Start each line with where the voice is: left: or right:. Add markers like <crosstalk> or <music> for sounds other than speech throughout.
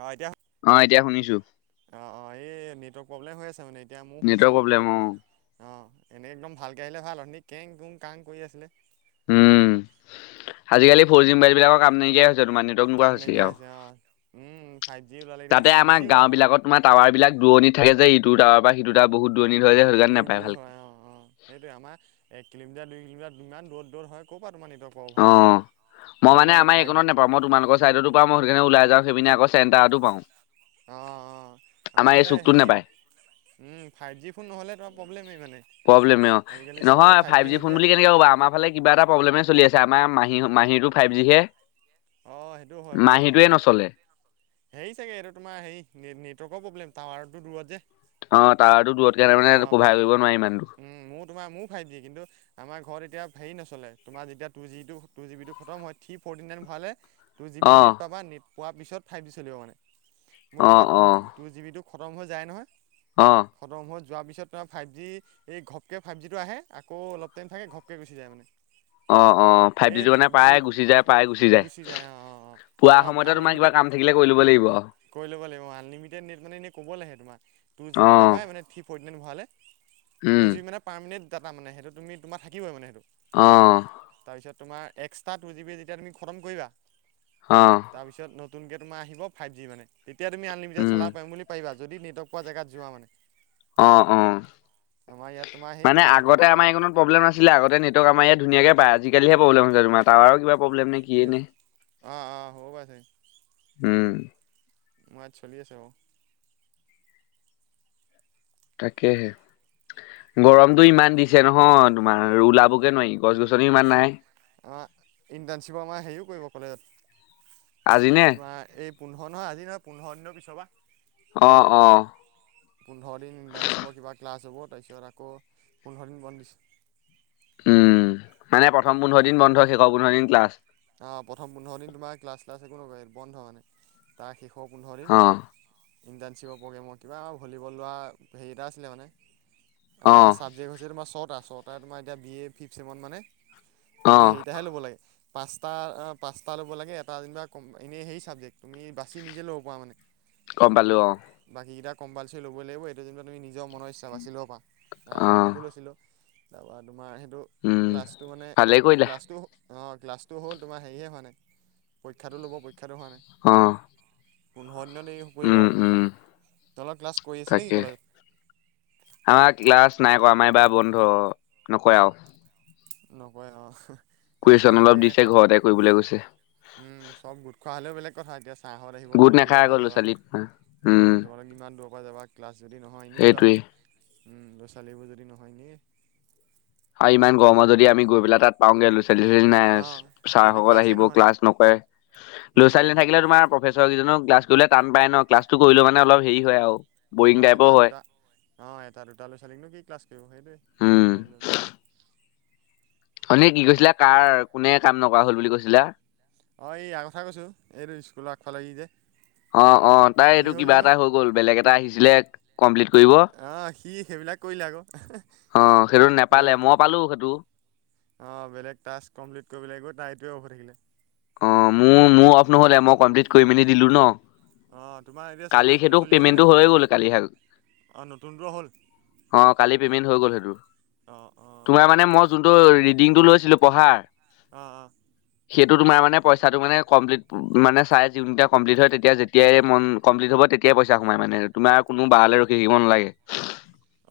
right: অ এতিয়া
left: এতিয়া শুনিছো
right: অ অ এই নেটৱৰ্ক প্ৰব্লেম হৈ আছে মানে এতিয়া ময় শুনিছোঁ
left: নেটৱৰ্ক
right: বাৰু
left: প্ৰব্লেম অ
right: নেটত অ এনেই একদম ভালকৈ আহিলে ভাল হয় এনেই কেং কুং কাং কৰি আছিলে
left: উম আজিকালি ফৰ জি মোবাইল বিলাকৰ কাম নাইকিয়া হৈ তোমাৰ নেটৱৰ্ক নোোৱা
right: কাম
left: হৈছে
right: নাইকিয়া
left: আৰু
right: অ উম ফাইভ জি ওলালে এতিয়া
left: তাতে
right: ছিক্স
left: আমাৰ
right: জি
left: গাঁও
right: ওলাব।
left: বিলাকত তোমাৰ টাৱাৰ বিলাক দূৰণিত থাকে যে এইটো টাৱাৰ বা সিটো তটা বহুত দূৰণিত হয় যে সেইটো কাৰণে
right: দূৰ
left: নাপায়
right: দূৰ
left: ভালকে
right: হয় অ অ সেইটোয়ে আমাৰ এক কিলোমিটাৰ দুই কিলোমিটাৰ ইমান দৌৰ দৌৰ হয় ক'বা তাৰ
left: অ মই মানে আমাৰ
right: ফাইভ জি
left: এইকণত নাপাওঁ মই তোমালোকৰ চাইডতো পৰাা মই সেই কাৰণে ওলাই যাওঁ সেই পিনে আকৌ চেণ্টাো পাও
right: অ অ আমাৰফালে
left: নাপায়
right: হেৰি ফাইভ জি ফোন নহ'লে তো প্ৰব্লেমেই মানে
left: প্ৰব্লেমে অ
right: আজিকালি চবৰে
left: নহয়
right: ফাইভ জি
left: ফোন
right: হ'লে
left: বুলি কেনেকে ক'বা আমাৰ ফালে কিবা এটা প্ৰব্লেমে চলি আছে আমাৰ মাহী মাহী টো ফাইভ জি হে
right: অ সেইটোও হয় বাৰু অ হেৰি চাগে এইটো তোমাৰ হেৰি নেটৱৰ্কৰ প্ৰব্লেম টাৱাৰটো দূৰত যে
left: অ টাৱাৰটো দূৰত কাৰণে মানে
right: অ
left: কভাৰ কৰিব
right: তাই
left: নোৱাৰি ইমানটো
right: উম মোৰ তোমাৰ মোৰ ফাই দিয়ে কিন্তু আমাৰ ঘৰত এতিয়া হেৰি নচলে তোমাৰ যেতিয়া টু জিটো টু জি বিটো খম হয় থ্ৰী ফ'ৰ্টি নাইন ভাললে টু জিব বি
left: অ
right: নেট পাবা নেট পোৱাৰ পিছত ফাইভ জি চলিব মানে মোৰ
left: অ
right: তোমাৰ
left: অ
right: টু জি বি োক খতম হৈ যায়
left: অ
right: নহয় খতম হৈ যোৱাৰ পিছত তোমাৰ ফাইভ জি এই ঘপকৈ ফাইভ জিটো আহে আকৌ অলপ টাইম থাকে ঘপকৈ গুচি যায় মানে
left: অ অ ফাইভ জিটো মানে প্ৰায় গুচি যায় প্ৰায় গুচি যায়
right: অ অ অ তোমাৰ আনলিমিটেড
left: দিব
right: কৰি ল'ব লাগিব আলিমিটেড নেট মানে এই ক'বলৈ আহে তমাৰ টু জি জিবি
left: অ',
right: পাবাই মানে থ্ৰী ফ'ৰ্টি নাইন ভৰাাললে টু
left: উম,
right: জি মানে পাৰ্মেণ্ট ডাটা মানে সেইটো তুমি তোমাৰ থাকিবই মানে সেইটো
left: অ',
right: তাৰপিছত তোমাৰ এক্সট্ৰা টু জি বি যেতিয়া তুমি খতম কৰিবা
left: অ',
right: তাৰপিছত নতুনকৈ তোম আহিবাইভ জি মানে তেতিয়া তুি আনলিমিে
left: উম,
right: চলাব পিম পাৰিব যদি নেটৰ্ক পোৱা জোত য মানে
left: আহ আহ
right: আমাৰ ইয়াত তোমাৰ সেই
left: মানে আগতে
right: নেটৱৰ্কেই
left: আমাৰ
right: নাপায়
left: এইণত প্ৰব্লেম নাছিলে আগতে নেটৱৰ্ক আমাৰ ইয়াত ধুনীয়াকে পায় আজি প্ৰব্লেম হৈছে তোমাৰ টায়াৰৰ প্ৰব্লেম নাই কি
right: বুলি
left: ন
right: অঁ অঁ হ'ব পাৰে
left: উম
right: মাত চলি আছে বাৰ
left: তাকেহে গৰমতটো ইমান দিছে নহয় তোমাৰ ওলাবকে নোৱাৰিম
right: আমাৰ ইণ্টাৰ্ণশ্বিপৰ আমাৰ হেৰিও কৰিব কলে
left: আজি নে?
right: তোমাৰ এই পোন্ধৰ নহয় আজি নহয় পোন্ধৰ দিনৰ পিছৰ পৰা
left: অ অ
right: পোন্ধৰ দিন ইণ্টাৰ্ণশ্বিপৰ কিবা ক্লাছ হ'ব তাৰপিছত আকৌ পোন্ধৰ দিন বধ দিছে
left: উম মানে প্ৰথম পোন্ধৰ দিন বন্ধ শেষৰ পোন্ধৰ দিন ক্লাছ
right: অ প্ৰথম পোন্ধৰ দিন তোমাৰ ক্লাছ চ্লাছ একো নকয় বন্ধ মানে তাৰ শেষত স পলধৰিন
left: অ',
right: ইণ্টাৰ্ণশ্বিপৰ প্ৰগ্ৰেমৰ কিবা আৰু ভলীবল লোৱা হেৰি এটা আছিলে মানে আমাৰ
left: অ',
right: ছাব্জেক্ট হৈছে তোম ছটা ছটা তোমাৰ এতিয়া বি এ ফিফ চছেন মানে তুমি
left: অ',
right: সেইৰিটাহে ল'ব লাগে পাঁচটা পাঁচটা ল'ব লাগে এটা যেনিবা এনেই হে চাবজেক্ট তুমি বাচি নিজে ল'ব পৰা মানে
left: গম পালো অ
right: যকেইটা কম্পালচৰিী ল'বই লাগিব এইটো যন্তটোু তুমি নিজৰ মনৰ ইচ্ছা বাছিলিলও প পৰাা ত মই
left: অ'।
right: সেইটো লৈছিলোঁ তাৰপৰা তোমাৰ সেইটো
left: উম
right: ক্লাছটো মানে
left: ভালেই কৰিলা
right: গ্লাছটো অ গ্লাছ টো হ'ল তমাৰ হেৰিয়ে হোৱা নাই পৰীক্ষাতটো ল'ব পৰক্ষাাতো হোৱাাই
left: আহ
right: পো <unintelligible> তহঁতৰ ক্লাছ কৰি আছে নেকি
left: তাকে আমাৰ
right: কলেজত?
left: ক্লাছ নাই কৰা আমাৰ এইবাৰ বন্ধ নকৰে আৰু।
right: নকৰে অ'। এ,
left: কুৱেশচন
right: চব
left: অলপ
right: গোটেই
left: দিছে
right: নাখাইজে
left: ঘৰতে কৰিবলৈ গৈছে
right: উম, চব গোট খোৱা হ'লেও বেলেগ কথা এতিয়া। ছাৰহঁত আহিব
left: গোট
right: তোমালোক ইয়াৰ
left: নেখাই
right: পৰা
left: ল'ৰা
right: যাবা
left: ছোৱালী হম।
right: অ', তোমালোকে ইমান দূৰৰ পৰা যাবা ক্লাছ যদি নহয় এনেই যোৱা
left: সেইটোৱে
right: হয় উম। ল'ৰা ছোৱালী যদি নহয় এনে।
left: আৰু ইমান গৰম যদি আমি গৈ পেলাই তাত পাওঁ গে ল'ৰা ছোৱালী। নাই
right: অঁ যদি
left: ছাৰসকল
right: ক্লাছেই
left: আহিব
right: নহয়
left: ক্লাছ নকৰে। ল'ৰা
right: উম
left: ছোৱালীা
right: উম
left: থাকিলে তোমাৰ প্ৰফেচৰ কেইজনো ক্লাছ কৰিলে টান পায় ন, ক্লাছটো কৰিলো মানে অলপ হেৰি হয় আৰু। বৰিং
right: অ',
left: টাইপৰ
right: এটা
left: হয়
right: দুটা অ', এটা দুটা লৈ ছোৱালীক নো কি ক্লাছ সেইটোৱে
left: উম
right: প্ৰব্লেমটো।
left: উঠনী কি কৈছিলা, কাৰ কোনে কাম নকৰা হল বুলি কৈছিলা?
right: অ', এই ইয়াৰ কথা কৈছোঁ, এইটো স্কুল আগ ফালে ই যে।
left: অ', অ'তাই
right: কি
left: এইটো
right: হ'ল
left: কিবা
right: জানো
left: এটা হৈ গ'ল বেলেগ এটা আহিছিলে। কমপ্লিট কৰিব
right: অ', সি সেইবিলাক কৰিলে আকৌ
left: অ সেইটো নেপালে
right: বেলেগ।
left: মই পালো সেইটো
right: অ', বেলেগ টাস্ক কমপ্লিট কৰিব গৈ তাৰ এইটোৱে অফ হৈ থাকিলে।
left: অ', মোৰ, মোৰ অফ নহ'লে মই কমপ্লিট কৰি মেলি দিলোঁ ন।
right: অঁ তোমাৰ এতিয়া
left: কালি সেইটো পেমেন্টটো হৈয়ে গ'ল কালি।
right: আৰু নতুনবোৰ হ'ল।
left: অ', কালি পেমেন্ট হৈ গ'ল সেইটো
right: অঁ অঁ
left: তোমাৰ মানে মই যোনটো ৰি দিংটো লৈছিলোঁ পঢ়াৰ।
right: অ', অ'।
left: সেইটো তোমাৰ মানে পইচাটো মানে কমপ্লিট মানে চাই যোনতিটা কমপ্লিট হয়, তেতিয়া যেতিয়াই কমম্লিট হ'ব তেতিয়া পইচা সোমাই মানে তোমাৰ কোনো বাৰলৈ ৰখি থাকিব নালাগে।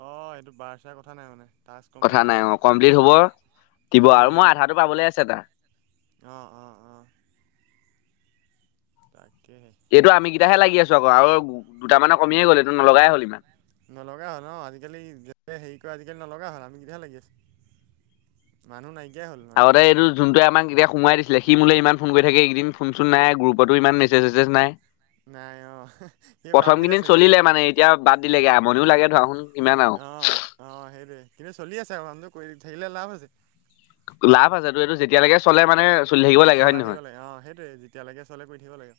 right: অ', এইটো বাৰ চাৰ কথা নাই মানে। টাস্ক কমপ্লিট
left: কথা
right: হ'ব
left: নাই অ', কমপ্লিট হব দিব আৰু মই আধাটো পাবলৈ আছে তাৰ।
right: অ', অ', অ'। <unintelligible>
left: এইটো আমি কেইটাহে লাগি আছোঁ আকৌ আৰু। দুটামানৰ কমিয়ে গ'ল এইটো নলগাই হ'ল ইমান।
right: নলগা হ'ল ন আজিকালি যে হেৰি কৰা আজিকালি নলগা হ'ল আমি। বেয়া লাগিল মানুহ নাই।
left: আগতে এইটো যোনটোৱে আমাক এতিয়া সোমাই দিছিলে, সি মোলে ইমান ফোন কৰি থাকে এইকেদিন ফোন চোন নাই গ্ৰুপতো ইমান মেছেজ চেছেজ নাই।
right: নাই অ', সি বাদ
left: প্ৰথম
right: দিলে
left: কেইদিন
right: চাগে?
left: চলিলে মানে এতিয়া বাদ দিলেগে আমনিও লাগে ধৰা চোন ইমান আৰু।
right: অঁ অঁ সেইটোৱে কিন্তু চলি আছে আৰু কামটো কৰি থাকিলে লাভ আছে।
left: লাভ আছেতো এইটো যেতিয়ালৈকে চলে মানে। চলি থাকিব লাগে হয়
right: চলাই
left: নে
right: থাকিব
left: নহয়?
right: লাগে অ', সেইটোৱে যেতিয়াালৈকে চলে কৰি থাকিব লাগে।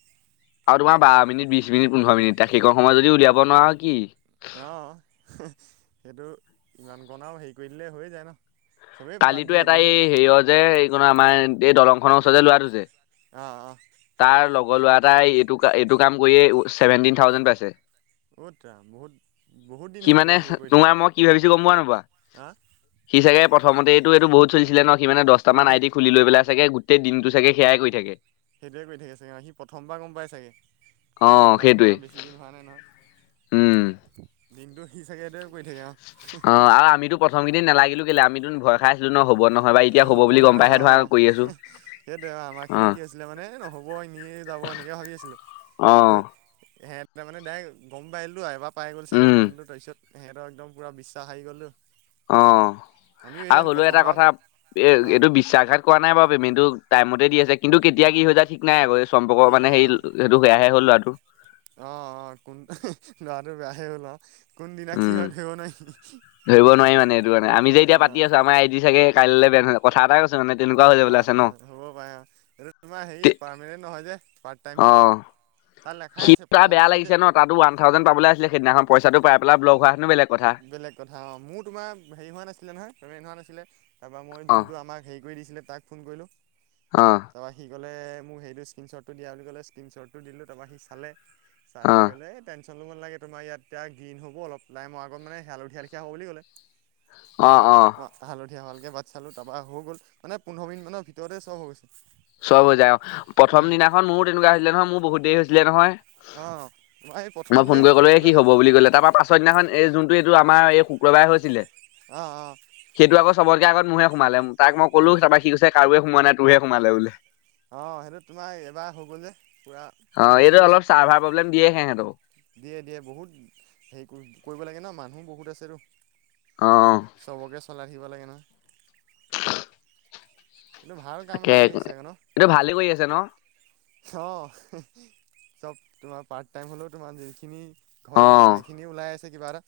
left: আৰু তোমাৰ বাৰ মিনিট, বিশ মিনিট, পোন্ধৰ মিনিট, এটা সেইকণ সময়ত যদি উলিয়াব নোৱাৰা কি।
right: অ', সেইটো ইমান কণ আৰু হেৰি কৰি দিলে হৈয়ে যায় ন। চবেই বাদ
left: কালিতো
right: দিলে
left: এটাই
right: বহুত
left: হেৰিয় যে এই কো আমাৰ এই দলংখনৰ ওচৰতে লোৱাটো যে।
right: অ অ
left: তাৰ লগ ল তাই এইটো এইটো কাম কৰিয়ে ছেভেনটিন থাউজেণ্ড পাইছে।
right: অ', দা বহুত বহুত দিন
left: সি
right: হ'ল
left: মানে
right: দা সিয় কৰি থোৱা
left: তোমাৰ মই কি ভাবিছো গম পোৱা নোপোৱা?
right: হা!
left: সি চাগে। প্ৰথমতে এইটো, এইটো বহুত চলিছিলে ন সিমানে দহটা
right: অ
left: মান
right: সি
left: আইটি খুলি লৈ চাগে, গোটেই দিনটো চাগে সেয়াই কৰি থাকে।
right: সেইটোৱে কৰি থাকে চাগে সি প্ৰথমবাৰ গম পাই চাগে।
left: অ'
right: আমাৰ তোমাৰ
left: সেইটোৱে
right: বেছি দিন হোৱা নাই নহয়,
left: উম
right: দিনটো সি চাগে কৰি থাকে অ
left: অ', আৰু আমিতো প্ৰথম কেইদিন নালাগিলোঁ কেলে আমিতো ভয় খাই আছিলো ন হ'ব নহ'ব।
right: এ হ'বনে নহয় অ', সেইটোৱেই আমাৰ খিনি
left: অ'
right: কি আছিলে মানে নহ'ব এনেই যাব। মই এনেকৈ ভাবি আছিলোঁ কিন্তু
left: অ'
right: এহেত মানে ডাইৰেক্ট গম পাইল এইবাৰ পাই গ'ল চাগেটো
left: উম
right: তাৰপিত সিহঁতক একম পুৰা বিশ্বাস আহ গ'ল
left: অ', আৰু হ'লেও এটা
right: প্ৰথমবাৰ
left: কথা এ
right: অ
left: এইটো বিশ্বাসঘাত কৰা নাই বাৰু পেমেনটো টাইমতে দি আছে কিন্তু কেতিয়া কি হৈ যায় ঠিক নাই আকৌ চম্পকৰ
right: ঠিক
left: মানে
right: নাই
left: সেই
right: অ',
left: সেইটো সেয়াহে হ'ল ল'ৰাটো
right: অ', অ', <inaudible> লৰাটো বেয়া। <unintelligible>
left: উম, ধৰিব নোৱাৰি মানে এইটো কাৰানে আমি যে এতিয়া
right: অ
left: পাতি আছো আমাৰ আইদি চাগে কাইলৈ বেন হৈ কথা এটা মানে তেনেকুৱা হৈ
right: অ',
left: যাবলৈ আছে ন
right: অ', হ'ব পাৰে অ', তোমাৰ
left: তে
right: হেৰিয়ে পাৰমানেণ্ট নহয় যে পাৰ্ট টাইমহে
left: অ',
right: তাত লেখাই
left: সি
right: আছে
left: টা
right: প্ৰথমতে
left: বেয়া
right: তুমি যে
left: লাগিছে ন তাতো ওৱান থাউজেণ্ড পাবলৈ আছিলে সেইদিনাখন পইচাটো পাই পাই পেলাই ব্লগ হোৱা হেঁতেনো বেলেগ কথা
right: বেলেগ কথা অ', মোৰ তোমাৰ হেৰি হোৱা নাছিলে নহয় পেমেণ্ট হোৱা নাছিলে তাৰপৰা মই
left: অ
right: যোনটো আমাক হেৰি কৰি দিছিলে তাক ফোন কৰিলোঁ।
left: অ।
right: তাৰপৰা সি 'কলে মোক সেইটো স্ক্ৰীণশ্বটটো দিয়া বুলি ক'লে স্ক্ৰীণশ্বটটো দিলো তাৰপৰা সি চালে চাই
left: অ
right: পেলাই গ'লে এই টেনস লাগে তোমাৰ ইয়াততিয়া গ্ৰীণ হ'ব অলপ লাইমৰ আগত মানে হালধীয়াাল লিিয়া হ'ব বুলি ক'লে।
left: অ
right: তাৰপিছত
left: অ
right: হালধীয়া হোৱা লেকে বাট চালো তাৰৰা হৈ গ'ল মানে পোন্ধৰ দিন মানৰ ভিতৰতে সব হৈ গৈছে।
left: চব বজাই অ প্ৰথম
right: উম
left: দিনাখন মোৰো তেনেকুৱা হৈছিলে নহয় মোৰ বহুত দেৰি হৈছিলে নহয়।
right: অঁ তোমাৰ এই প্ৰথম
left: মই ফোন
right: যে
left: কৰি ক'লো এ
right: সেইটো
left: কি
right: কাৰণে
left: হব বুলি কলে তাৰপা পাছৰ দিনাখন এই যোনটো টো আমাৰ এই শুক্ৰবাৰে হৈছিলে,
right: অঁ অঁ
left: সেইটো আকৌ চবৰকে আগত মোৰহে সোমালে তাক মই কলো তাৰ পৰা সি কৈছে কাৰোৱে সোমোৱা নাই তোৰহে সোমালে বোলে।
right: অ', সেইটো তোমাৰ এবাৰ হৈ গ'ল যে পুৰা
left: অ এইটো
right: ফাষ্ট গৈছে।
left: অলপ চাৰ্ভাৰ প্ৰব্লেম দিয়ে সেঁহেতৰো
right: দিয়ে দিয়ে বহুত হেৰি কৰিব লাগে ন মানুহ বহুত
left: অ
right: আছেতো। চবকে চলাই থাকিব লাগে নহয়। কিন্তু ভাল কাম
left: তাকে,
right: এটা কৰি আহিছে আকৌ
left: এইটো ভালেই কৰি আছে ন?
right: অ', চব তোমাৰ পাৰ্ট টাইম হ'লেও তোমাৰ যিখিনি ঘৰতে
left: অ
right: থকা সেইখিনি ওলাই আছে কিবা এটা।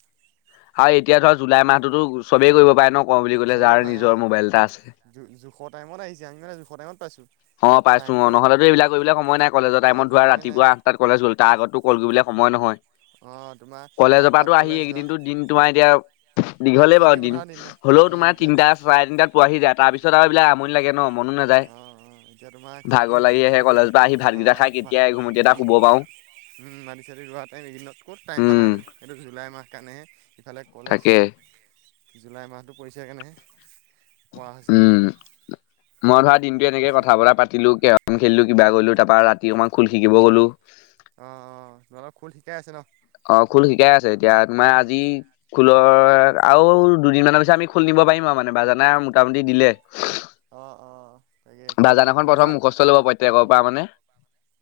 left: আৰু এতিয়া ধৰ জুলাই মাহতুটো চবেই কৰিব পাৰে ন কওঁ বুলি ক'লে যাৰ
right: চবেই পাই
left: নিজৰ
right: অ',
left: মোবাইল এটা আছে।
right: জো জোখৰ টাইমত আহিছে আমি মানে জোখৰ টাইমত পাইছো।
left: অ', পাইছো মই নহলে এইবিলাক কৰিবলৈ সময় নাই কলেজৰ
right: এই
left: টাইমত ধোৱা
right: সময় নাই
left: ৰাতিপুৱা আঠটাত কলেজ গল তাৰ আগতো কল কৰিবলে সময় নহয়।
right: অ', তুম
left: কলেজৰ পৰাটো আহি এইকেইদিনো দিন তোমাৰ এতিয়া দীঘলেই
right: খেতি
left: বাৰু দিন
right: পথাৰৰ ন
left: হ'লেও
right: উম,
left: তোমাৰ
right: এতিয়া
left: তিটা চাৰে তিনটা পোৱাহি যায় তাৰ পিছত তাৰ পিছত এইবিলাক আমনি লাগে ন মনো নাযায়।
right: যেতিয়া তোমাৰ খেতি
left: ভাগৰ লাগি আহে
right: খেতি
left: কলেজৰ পৰা আহি ভাতকেইটা খাই কেতিয়া এঘুমুটি এটা শুব
right: <unintelligible>
left: পাৰো
right: উম, মাটি চি ৰোৱা টাইম এদিনত কত টাইম
left: উম।
right: পালাহেতেন এইটো জুলাই মাহ কাৰণেহে। ইফালে কলেজ
left: তাকে
right: জুলাই মাহটো পৰিছেকাৰনেহে। পোৱা হৈছে।
left: উম মই ধৰা দিনটো এনেকে কথা বতা পাতিলো কেৰম খেলিলো কিবা কৰিলো তাৰপ পৰা ৰাতি অকণমান খুল শিকিব গ'লো।
right: অ', অ', তোমালোকৰ খোল শিকাই আছে ন?
left: অ', খোল শিকাই আছে এতিয়া তোমাৰ আজি খোলৰ আৰু দুদিন মানৰ পিছত আমি খুল নিব দিব পাৰিম আৰু মানে বাজানে মোটামুটি দিলে।
right: অ', অ'। তাকে খোল
left: বাজান এখন প্ৰথম
right: নিজৰ
left: মুখস্থ ল'ব প্ৰত্যেকৰ পৰা মানে।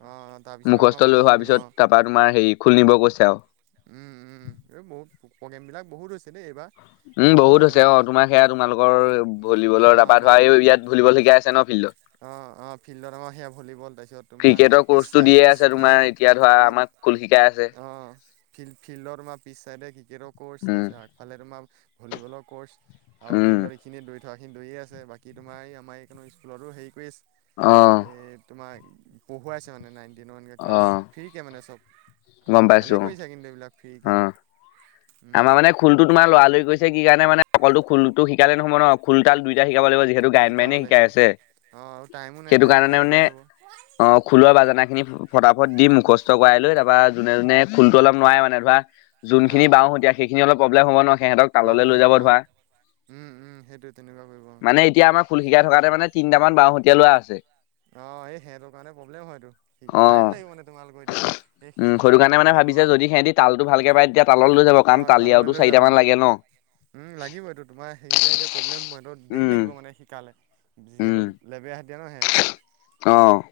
right: অ' তাৰপিছতে তোমাৰ
left: মুখস্থ লৈ
right: বজাব
left: হোৱাৰ
right: লাগিব
left: পিছত
right: অ'
left: তাৰাপা তোমাৰ হেৰি খুলনিব কৈছে আৰু।
right: উম, উম, এই বহুত প্ৰগ্ৰেম বিলাক বহুত হৈছে দেই এইবাৰ।
left: উম, বহুত আ হৈছে অ তোমাৰ সেয়া তোমালোকৰ ভলীবলৰ তপা ধৰা ইয়াত ভলীবল শিকাই আছে ন ফিল্ডত।
right: অ', অ', ফিল্ডত আমাৰ সেয়া ভলীবল তাৰপিছত তোমাৰ পিছ পিছ অ
left: বা আমাক স্কুল শি
right: অ', ফি-ফিল্ডৰ তোমাৰম পিছ চাইড ক্ৰিকেটৰ ক'ৰচ
left: উম
right: পাইছা আগফালে তোমাৰ ভলীবলৰ কৰ্চ আৰু
left: উম
right: ফিল্ডৰ এইখিনি দৰি যোৱাখিনি দৌৰিয়ে আছে। বাকী তোমাৰ এই আমাৰ এই কোনো স্কুলতো হেৰি কৰি
left: অ
right: এই তোমাৰ পঢ়ুৱাইছে মানে নাইন টেইনৰ এনেকে
left: অ
right: ক্লাছ ফ্ৰী কে মানে চব
left: গম
right: ভালে
left: পাইছো
right: কৰিছা কিন্তু এইবিলাক। ফ্ৰীকে।
left: অ
right: উম
left: আমাৰ মানে খুলটো তোমাৰ লৰালৰি কৈছে কি কাৰণে মানে অকলটো খুলযটো শিকালে নহ'ব ন খোল তাল দুইটা শিকা শিকাব লাগিব যিহেতু গায়ন
right: শিকাব
left: বায়নে
right: লাগিব
left: শিকাই আছে।
right: অঁ আৰু টাইমো নাই
left: সেইটো
right: নহয় ইফালে
left: কাৰণে মানে
right: এদাই হ'ব
left: অ' খোলৰ বাজানাখিনি ফটাফট দি মুখস্থ কৰাই লৈ তাৰ পৰা যোনে যোনে খোলটো অলপ নোৱাৰে মানে ধৰা যোনখিনি
right: অঁ
left: বাওঁ অলপ প্ৰব্লেম হ'ব ন।
right: প্ৰব্লেম
left: যাব ধৰা
right: হ'ব সেইটো তেনেকুৱা
left: মানে এতিয়া
right: কৰিব।
left: আমাৰ খোল শিকাই থকাতে মানে তিনিটামান বাওঁহতীয়া লোৱা আছে।
right: অহ। হয়, সিহঁতৰ কাৰণে প্ৰব্লেম হয়তো
left: অ
right: টাইম লাগিব নে তোমালোকৰ এতিয়া। এই
left: উম সেইটো
right: সেইকেইটাক
left: কাৰণে মানে ভাবিছে
right: বনোৱা
left: যদি সিহঁতি তালটো ভালকে পাই তেতিয়া তালত লৈ যাব। কাৰণ
right: অ তাললৈ
left: তালিয়াওটো
right: লৈ
left: চাৰিটা
right: যাব
left: মান লাগে ন।
right: উম, লাগিব এইটো তোমাৰ সেইকেইটা এতিয়া প্ৰব্লেম হয় ন দেৰি
left: উম
right: লাগিব মানে শিকালে। যিহেতু
left: উম
right: লেবেৰা হাতিয়া ন সেহেঁত।
left: অ'।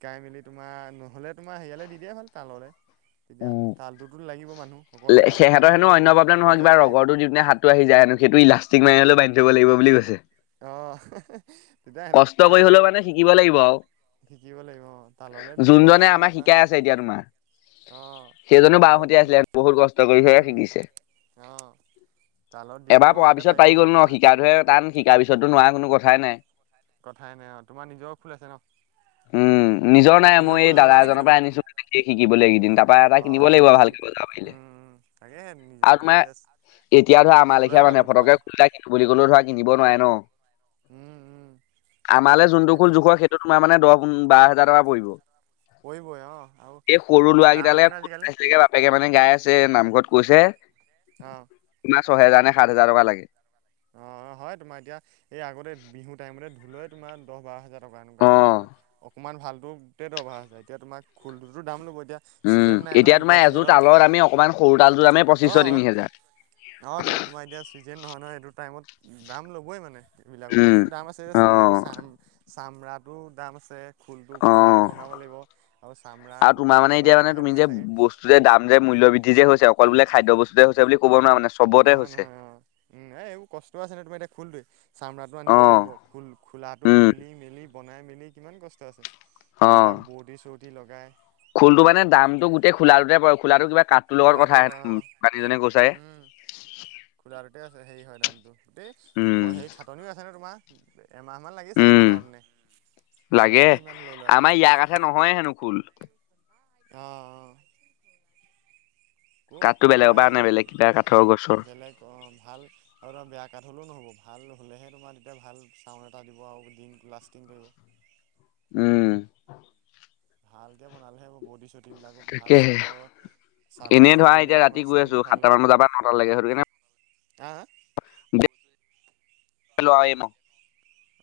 right: শিকাই মেলি তোমাৰ নহ'লে তোমাৰ হেৰিয়ালৈ দি দিয়ে ভাল তাললৈ তেতিয়া তালটোতো লাগিব মানুহ। অকল এটাত
left: সিহঁতৰ
right: হ'লে
left: হেনো
right: নহ'ব
left: অন্য প্ৰব্লেম নহয় কিবা
right: দুইটাতে লাগিব
left: ৰগৰটো দিওঁতে হেো হাতটো আহি যায় হেনো। সেইটো ইল প্লাষ্টিক মাৰলেও এডালে বান্ধি থ'ব লাগিব বুলি কৈছে।
right: অহ <unintelligible>
left: কষ্ট কৰি হ'লেও মানে শিকিব লাগিব আৰু।
right: শিকিব লাগিব তাললে দি দিলেও বেয়া
left: যোনজনে
right: নহয়
left: আমাক
right: তোমাৰ।
left: শিকাই আছে এতিয়া তোমাৰ
right: অঁ
left: সেইজনো বাওঁ
right: তালত
left: হতিয়া
right: দি
left: আছিলে বহুত কষ্ট কৰি হৈ
right: উম
left: শিকিছে।
right: অঁ তালত দি
left: এবাৰ
right: দিলেও
left: পৰাৰ
right: সিহঁতে
left: পিছত
right: পাৰিব
left: পাৰি গ'ল
right: নহয়
left: ন
right: তোমাৰ
left: শিকাটোহে টান শিকাৰ পিছততো নোৱাৰা কোনো কথাই নাই।
right: কথাই নাই অ' তোমাৰ নিজৰ খোল আছে ন?
left: উম নিজৰ নাই মই
right: খোল
left: এই
right: ল'লা
left: দাদা
right: নেকি
left: এজনৰ
right: তুমি
left: পৰাই আনিছো শিকিবলৈ এইকেইদিন তাৰ পৰা এটা
right: অ অ
left: কিনিব লাগিব
right: এইকেইদিন
left: ভালকে বজাব পাৰিলে।
right: তাকে হে নিজৰ
left: আৰু
right: নাই
left: তোমাৰ
right: যে
left: এতিয়া ধৰা আমাৰ লেখীয়া মানুহে ফটকে খোল এটা কিনো বুলি ক'লেও ধৰা কিনিব নোৱাৰে ন।
right: উম উম
left: আমালৈ যোনটো খোল
right: সেইটোৱে
left: জোখৰ সেইটো তোমাৰ মানে দহ বাৰ হোজাৰ টকা পৰিব।
right: পৰিবই অ আৰু
left: এই সৰু
right: তোমাৰ
left: ল'ৰা
right: দাম আছে ন আজিকালি
left: কেইটালৈকে <unintelligible> বাপেকে মানে গাই আছে। যে নামঘৰত কৈছে
right: অ'।
left: ছয় হাজাৰ নে সাত হাজাৰ টকা লাগে।
right: অ', অ', হয় তোমাৰ এতিয়া এই আগতে বিহু টাইমতে ঢোলৰে তোমাৰ দহ বাৰ হাজাৰ এনেকুৱা
left: অ
right: ভাল অকণমান ভালটোতে <unintelligible> আছে এতিয়া তোমাৰ খোলটোতো দাম ল'বয়ে।
left: উম, এতিয়া তোমাৰ এযোৰ তালৰ দামে অকণমান সৰু তালযোৰ দামেই পঁচিছশ তিনি হাজাৰ।
right: অ'তো তোমাৰ এতিয়া চিজেন নহয় নহয় এইটো টাইমত দাম ল'বই মানে এইবিলাকৰ
left: উম
right: বস্তু দাম আছে।
left: অ
right: যিহেতু চাম চামৰা অ', দাম আছে। খোলটো
left: অ
right: খোলাটো বনাব লাগিব আৰু চামৰা
left: আৰু
right: গৰু
left: তোমাৰ মানে
right: কিবা পৰাহে বনাই চাগে।
left: মুল্যবৃদ্ধি যে হৈছে অকল বোলে খাদ্য বস্তুই হৈছে বুলি ক'ব নোৱাৰা মানে চবতে
right: নহয়
left: হৈছে।
right: নহয় অ উম, এই এইবোৰ কষ্ট আছে নহয় তোমাৰ এতিয়া খোলটোৱে চামৰাটো
left: অ
right: আনিব লাগিব খো-খোলাটো
left: উম
right: খুলি মেলি বনাই মেলি কিমান কষ্ট আছে।
left: অ
right: এইবিলাক বোৱৰ্টি চুৱৰ্টি লগাই।
left: খোলটো মানে দামটো গোটে খোলাটোতে পৰে। খোলাটো কিবা কাঠটোৰ লগত কথা
right: খোলাটোতে
left: আহে
right: পৰে অ'
left: দোকানীজনে কৈছে
right: উম খোলাটোতে আছে হেৰি হয় দামটো। দেই
left: উম
right: হেৰি খাটনিও আছেনে তোমাৰ? এমাহমান লাগি চাগে
left: উম,
right: বনাওঁতেনে সেইটো
left: লাগে।
right: কাৰণে সিমান ল'লোঁ আৰু
left: আমাৰ ইয়াৰ কথাে নহয়ে, হেনো খুল।
right: আহঁ, অ'।
left: কাঠটো বেলেগৰ পৰা আনে বেলেগ কিবা কাঠৰ গছৰ।
right: বেলেগ অ, ভাল আৰু ত, বেয়া কাঠ হ'লেও নহ'ব ভাল। ভাল হ'লেহে তোমাৰ তেতিয়া ভাল চাউণ্ড এটা দিব আৰু দিন লাষ্টিং কৰিব।
left: উম।
right: ভাল কে, বনালেহে বহুত। চুটবিলাকত ভাল
left: তাকেহে
right: চালৰ, চালৰ
left: এনেই
right: হেৰি
left: ধৰা এতিয়া
right: কৰিলেহে
left: ৰাতি
right: তোমাৰ
left: গৈ আছো
right: চাউণ্ডটো ভাল ল'ব।
left: সাতটামান বজাৰ পৰা নটালৈকে সেইটো কাৰণে
right: হা, হা?
left: ল, আই ন।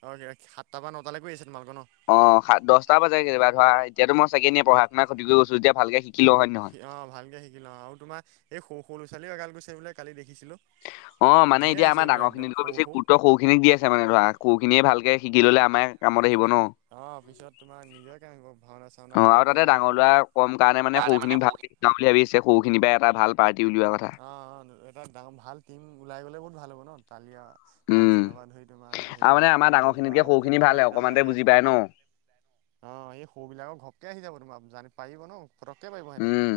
right: অ, সাতটা বা নটালৈ গৈ আছে। তোমালোকৰ ন
left: অ, স, দহটা বজ কেতিাবা ধৰা এতিয়া মই ছেকেড ইয়ে পঢ়া, শুনা খতি কৰিছো। এতিয়া ভালকে শিকো।
right: অ, ভালকে শিকিলো অ, আৰু তোমাৰ এই সৰু, সৰু' ছোৱালী এাল গৈছে বোলে কালি দেখিছিলো।
left: অ, মানে এতিয়া আমাৰাঙৰ খিনিতকৈ বেছি গুৰুত সৰু খিনিক দি আছে মানে ধৰা সৰু খিনিয়ে ভালকে। শিকি ল'লে আমাৰ কামত। আহিব ন।
right: অ, পিছত তোমাৰ নিজৰেকে ভাওনা চাওনা
left: অ, আৰু
right: ক'ৰবাত
left: তাতে
right: বজাব
left: ডাঙৰ
right: পাৰিব। অ',
left: ল'ৰা কম কাৰণে মানে সৰু খিনিক ভালকাম বুলি ভাবিছে সৰুখিনিৰ পৰাই এটা ভাল পাৰ্টি উলিওৱা কথা।
right: অ', অ', এটা ডাঙৰ ভাল টিম ওলাই গলে বহুত ভাল হ'ব ন, তালিয়া।
left: উম
right: তাল চালাবা ধৰি তোমাৰ
left: আৰু
right: সেই
left: মানে আমাৰ
right: ঘোল
left: ডাঙৰ
right: বজোৱা
left: খিনিতকে
right: আৰু
left: সৰুখিনি
right: যদি
left: ভালহে
right: পাৰ্টি এটা
left: অকমানতে
right: ওলাই যায়।
left: বুজি
right: অ,
left: পায় ন।
right: এই সৰু বিলাকৰ ঘৰকে আহি যাব তোমাৰান পাৰিব ন, পটককে পাৰিব সিহতে।
left: উম।